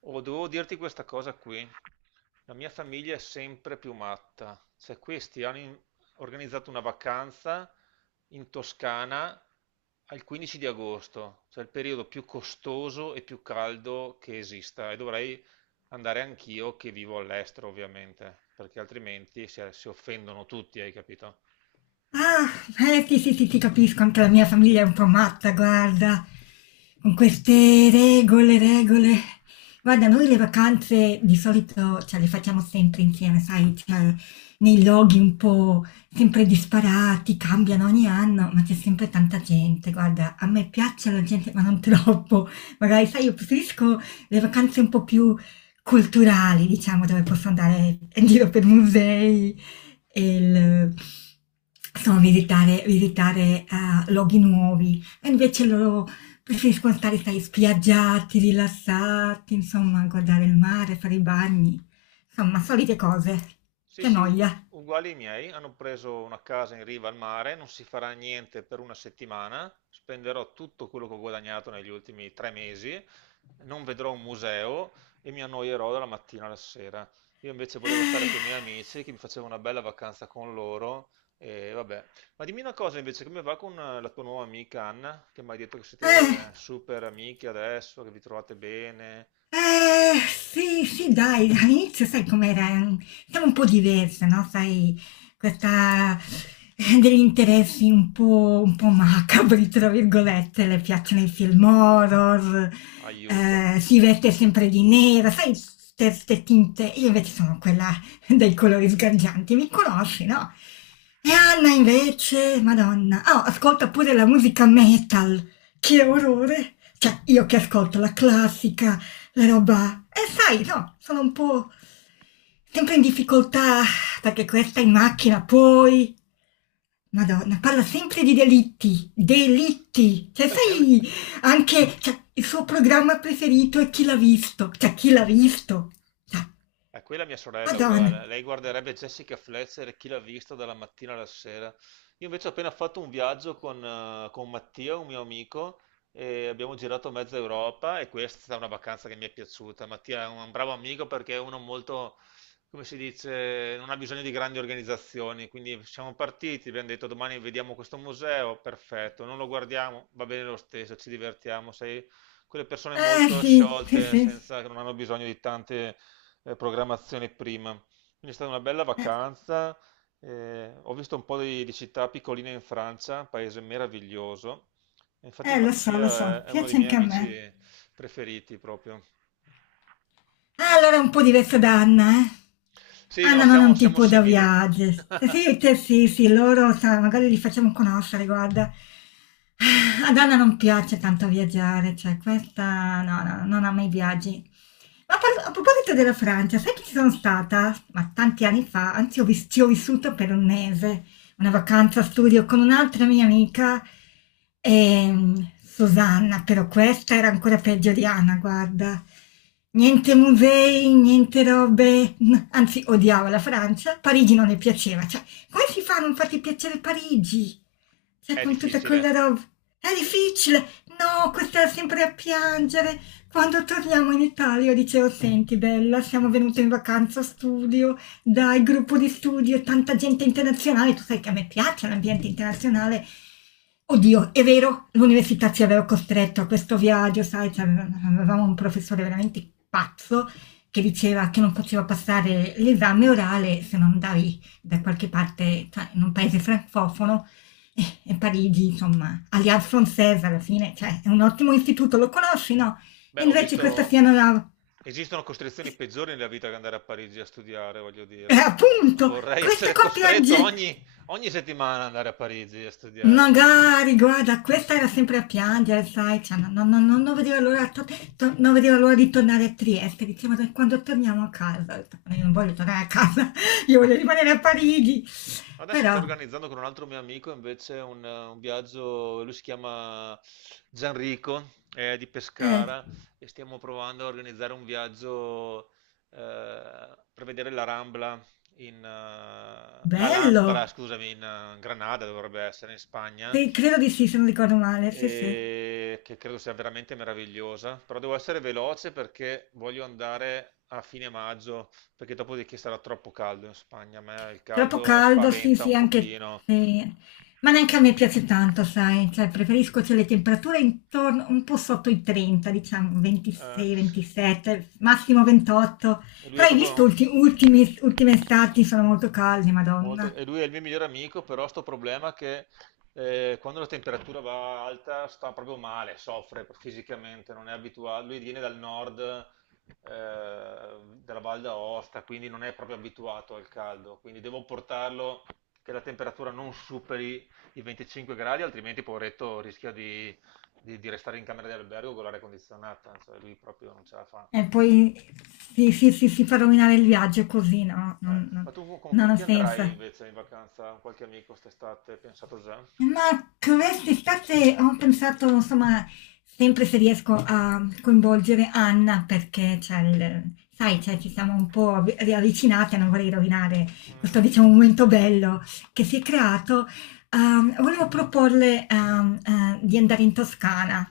Oh, devo dirti questa cosa qui. La mia famiglia è sempre più matta. Cioè, questi hanno organizzato una vacanza in Toscana al 15 di agosto, cioè il periodo più costoso e più caldo che esista. E dovrei andare anch'io che vivo all'estero, ovviamente, perché altrimenti si offendono tutti, hai capito? Ah, sì, sì, sì, ti capisco, anche la mia famiglia è un po' matta, guarda, con queste regole. Guarda, noi le vacanze di solito cioè, le facciamo sempre insieme, sai, cioè, nei luoghi un po' sempre disparati, cambiano ogni anno, ma c'è sempre tanta gente. Guarda, a me piace la gente, ma non troppo. Magari, sai, io preferisco le vacanze un po' più culturali, diciamo, dove posso andare in giro per musei, e il, insomma, visitare luoghi nuovi. E invece loro preferiscono stare, sai, spiaggiati, rilassati, insomma, guardare il mare, fare i bagni, insomma, solite cose. Sì, Che sì, noia. uguali ai miei, hanno preso una casa in riva al mare, non si farà niente per una settimana, spenderò tutto quello che ho guadagnato negli ultimi 3 mesi, non vedrò un museo e mi annoierò dalla mattina alla sera. Io invece volevo stare con i miei amici, che mi facevo una bella vacanza con loro e vabbè. Ma dimmi una cosa invece, come va con la tua nuova amica Anna, che mi hai detto che Eh. siete super amiche adesso, che vi trovate bene? Sì, sì, dai, all'inizio sai com'era? Stavo un po' diversa, no? Sai, questa degli interessi un po' macabri, tra virgolette, le piacciono i film horror, Aiuto. Si veste sempre di nera, sai, queste tinte. Io invece sono quella dai colori sgargianti, mi conosci, no? E Anna invece, Madonna, oh, ascolta pure la musica metal, che orrore! Cioè, io che ascolto la classica la roba. E sai, no, sono un po' sempre in difficoltà perché questa in macchina poi. Madonna, parla sempre di delitti, delitti. Cioè, È un- sai, anche cioè, il suo programma preferito è Chi l'ha visto. Cioè, chi l'ha visto? Cioè, È quella mia sorella è Madonna. uguale, lei guarderebbe Jessica Fletcher e chi l'ha vista dalla mattina alla sera. Io invece ho appena fatto un viaggio con Mattia, un mio amico, e abbiamo girato mezza Europa e questa è stata una vacanza che mi è piaciuta. Mattia è un bravo amico perché è uno molto, come si dice, non ha bisogno di grandi organizzazioni, quindi siamo partiti, abbiamo detto domani vediamo questo museo, perfetto, non lo guardiamo, va bene lo stesso, ci divertiamo, sei quelle persone Eh molto sì, sì, sciolte, sì. senza, che non hanno bisogno di tante programmazione prima. Quindi è stata una bella Eh, vacanza. Ho visto un po' di città piccoline in Francia, un paese meraviglioso. E infatti lo Mattia è, so, è uno dei piace miei anche a me. amici preferiti proprio. Ah, allora è un po' diverso da Anna, eh. Sì, no, Anna non è siamo, un siamo tipo da simili. viaggio. Se sì, te sì, sì, loro, sa, magari li facciamo conoscere, guarda. Ah, ad Anna non piace tanto viaggiare, cioè questa no, no, non ama i viaggi. A proposito della Francia, sai che ci sono stata? Ma tanti anni fa, anzi ci ho vissuto per un mese una vacanza studio con un'altra mia amica, Susanna, però questa era ancora peggio di Anna, guarda. Niente musei, niente robe, anzi odiavo la Francia, Parigi non le piaceva, cioè come si fa a non farti piacere Parigi? Cioè È con tutta difficile. quella roba, è difficile, no, questa è sempre a piangere. Quando torniamo in Italia io dicevo, senti bella, siamo venute in vacanza studio, dai, gruppo di studio e tanta gente internazionale, tu sai che a me piace l'ambiente internazionale. Oddio, è vero, l'università ci aveva costretto a questo viaggio, sai, avevamo un professore veramente pazzo che diceva che non poteva passare l'esame orale se non andavi da qualche parte, cioè in un paese francofono, e Parigi, insomma, Alliance Française alla fine, cioè è un ottimo istituto, lo conosci, no? Beh, E ho invece questa visto. sia non la. Esistono costrizioni peggiori nella vita che andare a Parigi a studiare, voglio E dire. appunto, Vorrei questa essere qua costretto piange! ogni settimana ad andare a Parigi a studiare. Magari, guarda, questa era sempre a piangere, sai, cioè, no- no- no- no- non, vedeva l'ora, non vedeva l'ora di tornare a Trieste, diceva "Dai, quando torniamo a casa," ho detto, "Ma io non voglio tornare a casa, io voglio rimanere a Parigi, Adesso sto però," organizzando con un altro mio amico invece un viaggio, lui si chiama Gianrico, è di eh, Pescara e stiamo provando a organizzare un viaggio per vedere la Rambla, in, l'Alhambra, bello. scusami, in Granada dovrebbe essere, in Spagna, Sì, credo di sì se non ricordo male, sì sì. e che credo sia veramente meravigliosa, però devo essere veloce perché voglio andare a fine maggio perché dopodiché sarà troppo caldo in Spagna. A me il Troppo caldo caldo, sì, spaventa sì, un anche pochino. se ma neanche a me piace tanto, sai, cioè preferisco cioè, le temperature intorno un po' sotto i 30, diciamo eh, 26, 27, massimo 28. e lui è Però hai visto proprio ultime estati sono molto calde, molto, Madonna. e lui è il mio migliore amico, però sto problema che quando la temperatura va alta sta proprio male, soffre fisicamente, non è abituato, lui viene dal nord della Val d'Aosta, quindi non è proprio abituato al caldo, quindi devo portarlo che la temperatura non superi i 25 gradi, altrimenti poveretto rischia di restare in camera di albergo con l'aria condizionata, cioè lui proprio non ce la fa. E poi sì, sì, sì, si fa rovinare il viaggio così, no, Ma tu con non ha chi senso. andrai invece in vacanza? Con qualche amico quest'estate? Pensato già? Ma quest'estate ho pensato, insomma, sempre se riesco a coinvolgere Anna, perché c'è il, sai, cioè, ci siamo un po' riavvicinate, non vorrei rovinare questo, Mm, diciamo, momento bello che si è creato. Volevo proporle, di andare in Toscana.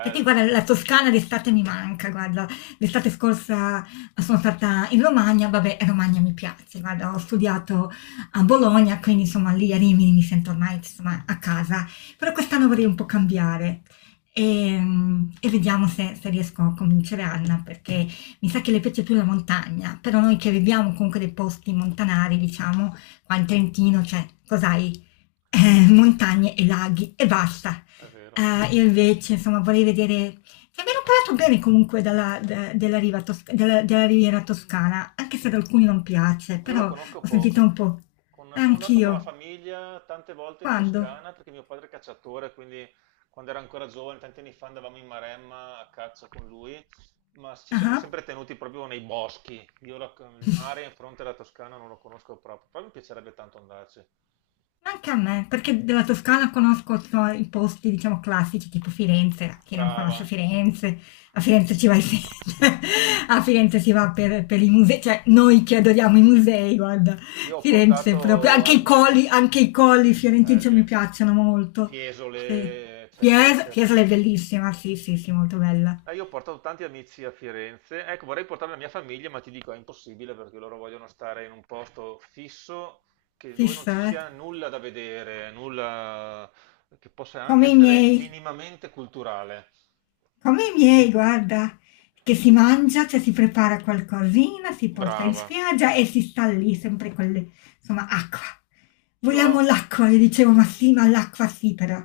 Perché guarda, la Toscana d'estate mi manca, guarda, l'estate scorsa sono stata in Romagna, vabbè, Romagna mi piace, guarda, ho studiato a Bologna, quindi insomma lì a Rimini mi sento ormai insomma, a casa, però quest'anno vorrei un po' cambiare. E, e vediamo se riesco a convincere Anna perché mi sa che le piace più la montagna, però noi che viviamo comunque dei posti montanari, diciamo, qua in Trentino, cioè, cos'hai? Montagne e laghi e basta. è vero. Io invece, insomma, vorrei vedere. Cioè, mi hanno parlato bene comunque della della Riviera Toscana, anche se ad alcuni non piace, Io lo però conosco ho sentito un poco. po'. Sono andato con la Anch'io. famiglia tante volte in Quando? Toscana perché mio padre è cacciatore, quindi quando era ancora giovane, tanti anni fa, andavamo in Maremma a caccia con lui, ma ci siamo Ah. sempre tenuti proprio nei boschi. Io il Ah. mare in fronte alla Toscana non lo conosco proprio, però mi piacerebbe tanto andarci. Anche a me, perché della Toscana conosco so, i posti, diciamo, classici, tipo Firenze, chi non conosce Brava. Firenze, a Firenze ci vai sempre, a Firenze si va per i musei, cioè noi che adoriamo i musei, guarda, Io ho Firenze portato proprio, almeno anche i colli fiorentini cioè, mi Ellie, piacciono molto, sì. Fiesole, eccetera, eccetera. Fiesole è bellissima, sì, sì, sì, molto bella, Io ho portato tanti amici a Firenze. Ecco, vorrei portare la mia famiglia, ma ti dico è impossibile perché loro vogliono stare in un posto fisso che- dove non ci fissa, eh? sia nulla da vedere, nulla che possa anche Come i essere miei. minimamente culturale. Come i miei, guarda, che si mangia, cioè si prepara qualcosina, si porta in Brava. spiaggia e si sta lì sempre con le, insomma, acqua. Io l'ho. Vogliamo l'acqua, le dicevo, ma sì, ma l'acqua sì, però.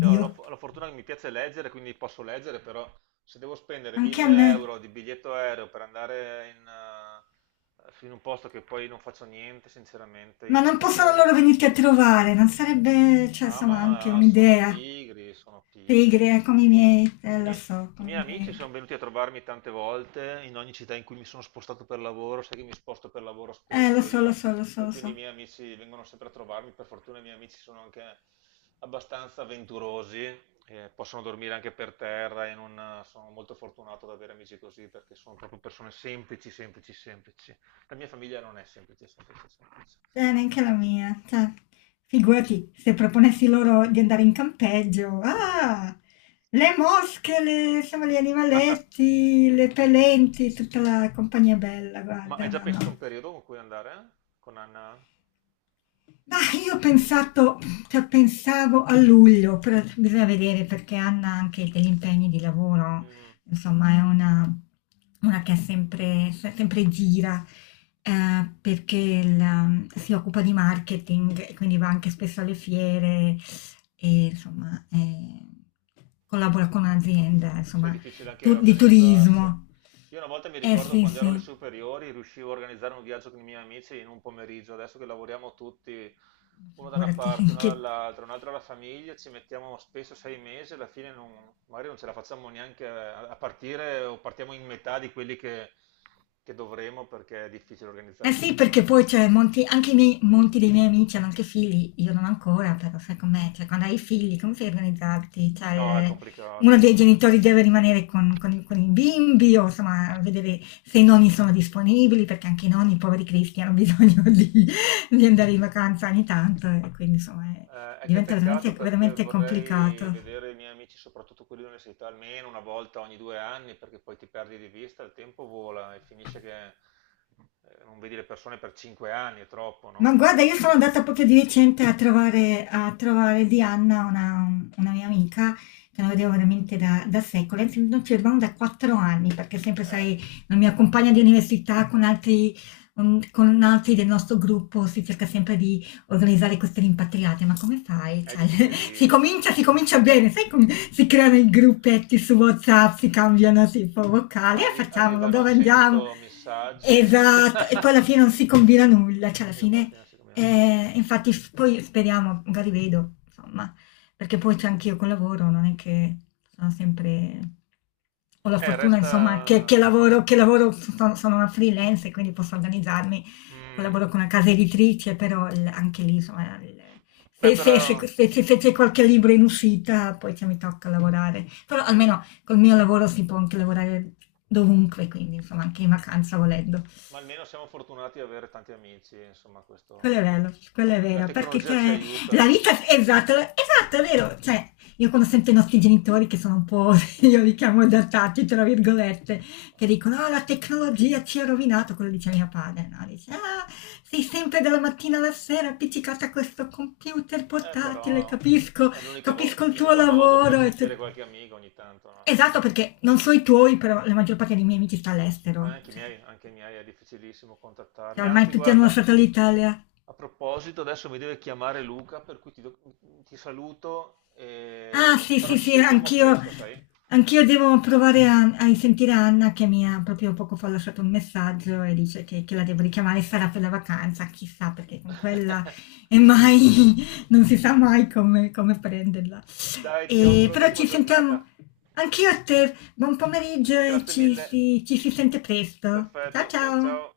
Io ho la, la fortuna che mi piace leggere, quindi posso leggere, però se devo spendere anche a me. 1000 euro di biglietto aereo per andare in un posto che poi non faccio niente, sinceramente, io Ma non possono preferirei. loro venirti a trovare, non sarebbe, cioè, Ah, insomma, anche ma sono un'idea. pigri, sono pigri. Pigri, come i miei, I lo miei, so, i come miei i amici miei. sono venuti a trovarmi tante volte in ogni città in cui mi sono spostato per lavoro, sai che mi sposto per lavoro Lo spesso so, lo io, so, lo so, e lo quindi i so. miei amici vengono sempre a trovarmi. Per fortuna i miei amici sono anche abbastanza avventurosi, possono dormire anche per terra e non, sono molto fortunato ad avere amici così perché sono proprio persone semplici, semplici, semplici. La mia famiglia non è semplice, semplice, semplice. Neanche la mia. Cioè, figurati, se proponessi loro di andare in campeggio. Ah, le mosche, insomma, gli animaletti, le pelenti, tutta la compagnia bella, Ma guarda, hai già no, pensato un no. periodo con cui andare con Anna? Ma io ho pensato, cioè, pensavo a luglio, però bisogna vedere perché Anna ha anche degli impegni di lavoro, Mm, insomma è una che è sempre, sempre gira, perché si occupa di marketing, e quindi va anche spesso alle fiere e insomma collabora con un'azienda, sai, è insomma, difficile anche di organizzarsi. turismo. Io una volta mi Eh ricordo sì, quando ero alle sì, superiori, riuscivo a organizzare un viaggio con i miei amici in un pomeriggio. Adesso che lavoriamo tutti, uno da una parte, figurati uno che. dall'altra, un altro alla famiglia, ci mettiamo spesso 6 mesi, alla fine non- magari non ce la facciamo neanche a partire o partiamo in metà di quelli che dovremo perché è difficile Eh organizzare sì, tutto. perché poi c'è molti, anche i miei, molti dei miei amici hanno anche figli, io non ancora, però sai com'è, cioè quando hai figli come fai a organizzarti? Cioè, No, è uno complicato. dei genitori deve rimanere con con i bimbi o insomma vedere se i nonni sono disponibili, perché anche i nonni, poveri cristi, hanno bisogno di andare in vacanza ogni tanto e quindi insomma È che diventa peccato perché veramente vorrei complicato. vedere i miei amici, soprattutto quelli dell'università, almeno una volta ogni 2 anni, perché poi ti perdi di vista, il tempo vola e finisce che non vedi le persone per 5 anni, è troppo, Ma no? guarda, io sono andata proprio di recente a a trovare Diana, una mia amica, che non vedevo veramente da secoli, anzi non ci vedevamo da quattro anni, perché sempre, Eh, sai, la mia compagna di università con altri, con altri del nostro gruppo si cerca sempre di organizzare queste rimpatriate, ma come fai? è Cioè, difficilissimo. si comincia bene, sai come si creano i gruppetti su WhatsApp, si cambiano tipo vocali, e facciamolo, Arrivano dove andiamo? 100 messaggi Esatto, e poi alla fine non si combina nulla, cioè alla e dopo alla fine. fine si cambiano. Infatti f poi speriamo, magari vedo, insomma, perché poi c'è anch'io col lavoro, non è che sono sempre ho la fortuna insomma resta. Che lavoro sono una freelance e quindi posso organizzarmi, Mm. collaboro con una casa editrice, però il anche lì insomma il Beh, però. Se c'è qualche libro in uscita poi cioè mi tocca lavorare. Però Sì. almeno col mio lavoro si può anche lavorare dovunque, quindi insomma anche in vacanza volendo. Ma almeno siamo fortunati ad avere tanti amici, insomma, questo almeno Quello è la vero, perché tecnologia ci c'è aiuta. la vita, esatto, esatto, è vero, cioè io quando sento i nostri genitori che sono un po', io li chiamo adattati, tra virgolette, che dicono, ah, la tecnologia ci ha rovinato, quello dice mio padre, no? Dice, ah, sei sempre dalla mattina alla sera appiccicata a questo computer portatile, Però capisco, è l'unica capisco il tuo l'unico modo per lavoro. Sentire qualche amico ogni tanto, no? Almeno. Esatto, perché non so eh, i tuoi, però la maggior parte dei miei amici sta all'estero, anche i miei è difficilissimo contattarli. cioè, ormai Anzi, tutti hanno guarda, lasciato l'Italia. a proposito, adesso mi deve chiamare Luca, per cui ti saluto, Ah sì, però sì, ci sì, sentiamo presto, sai? anch'io devo provare a a risentire Anna che mi ha proprio poco fa lasciato un messaggio e dice che la devo richiamare, sarà per la vacanza, chissà, perché con quella è mai non si sa mai come prenderla. Dai, ti auguro Però un'ottima ci giornata. sentiamo anch'io a te, buon pomeriggio e Grazie mille. Ci si sente presto. Ciao, Perfetto, ciao ciao. ciao.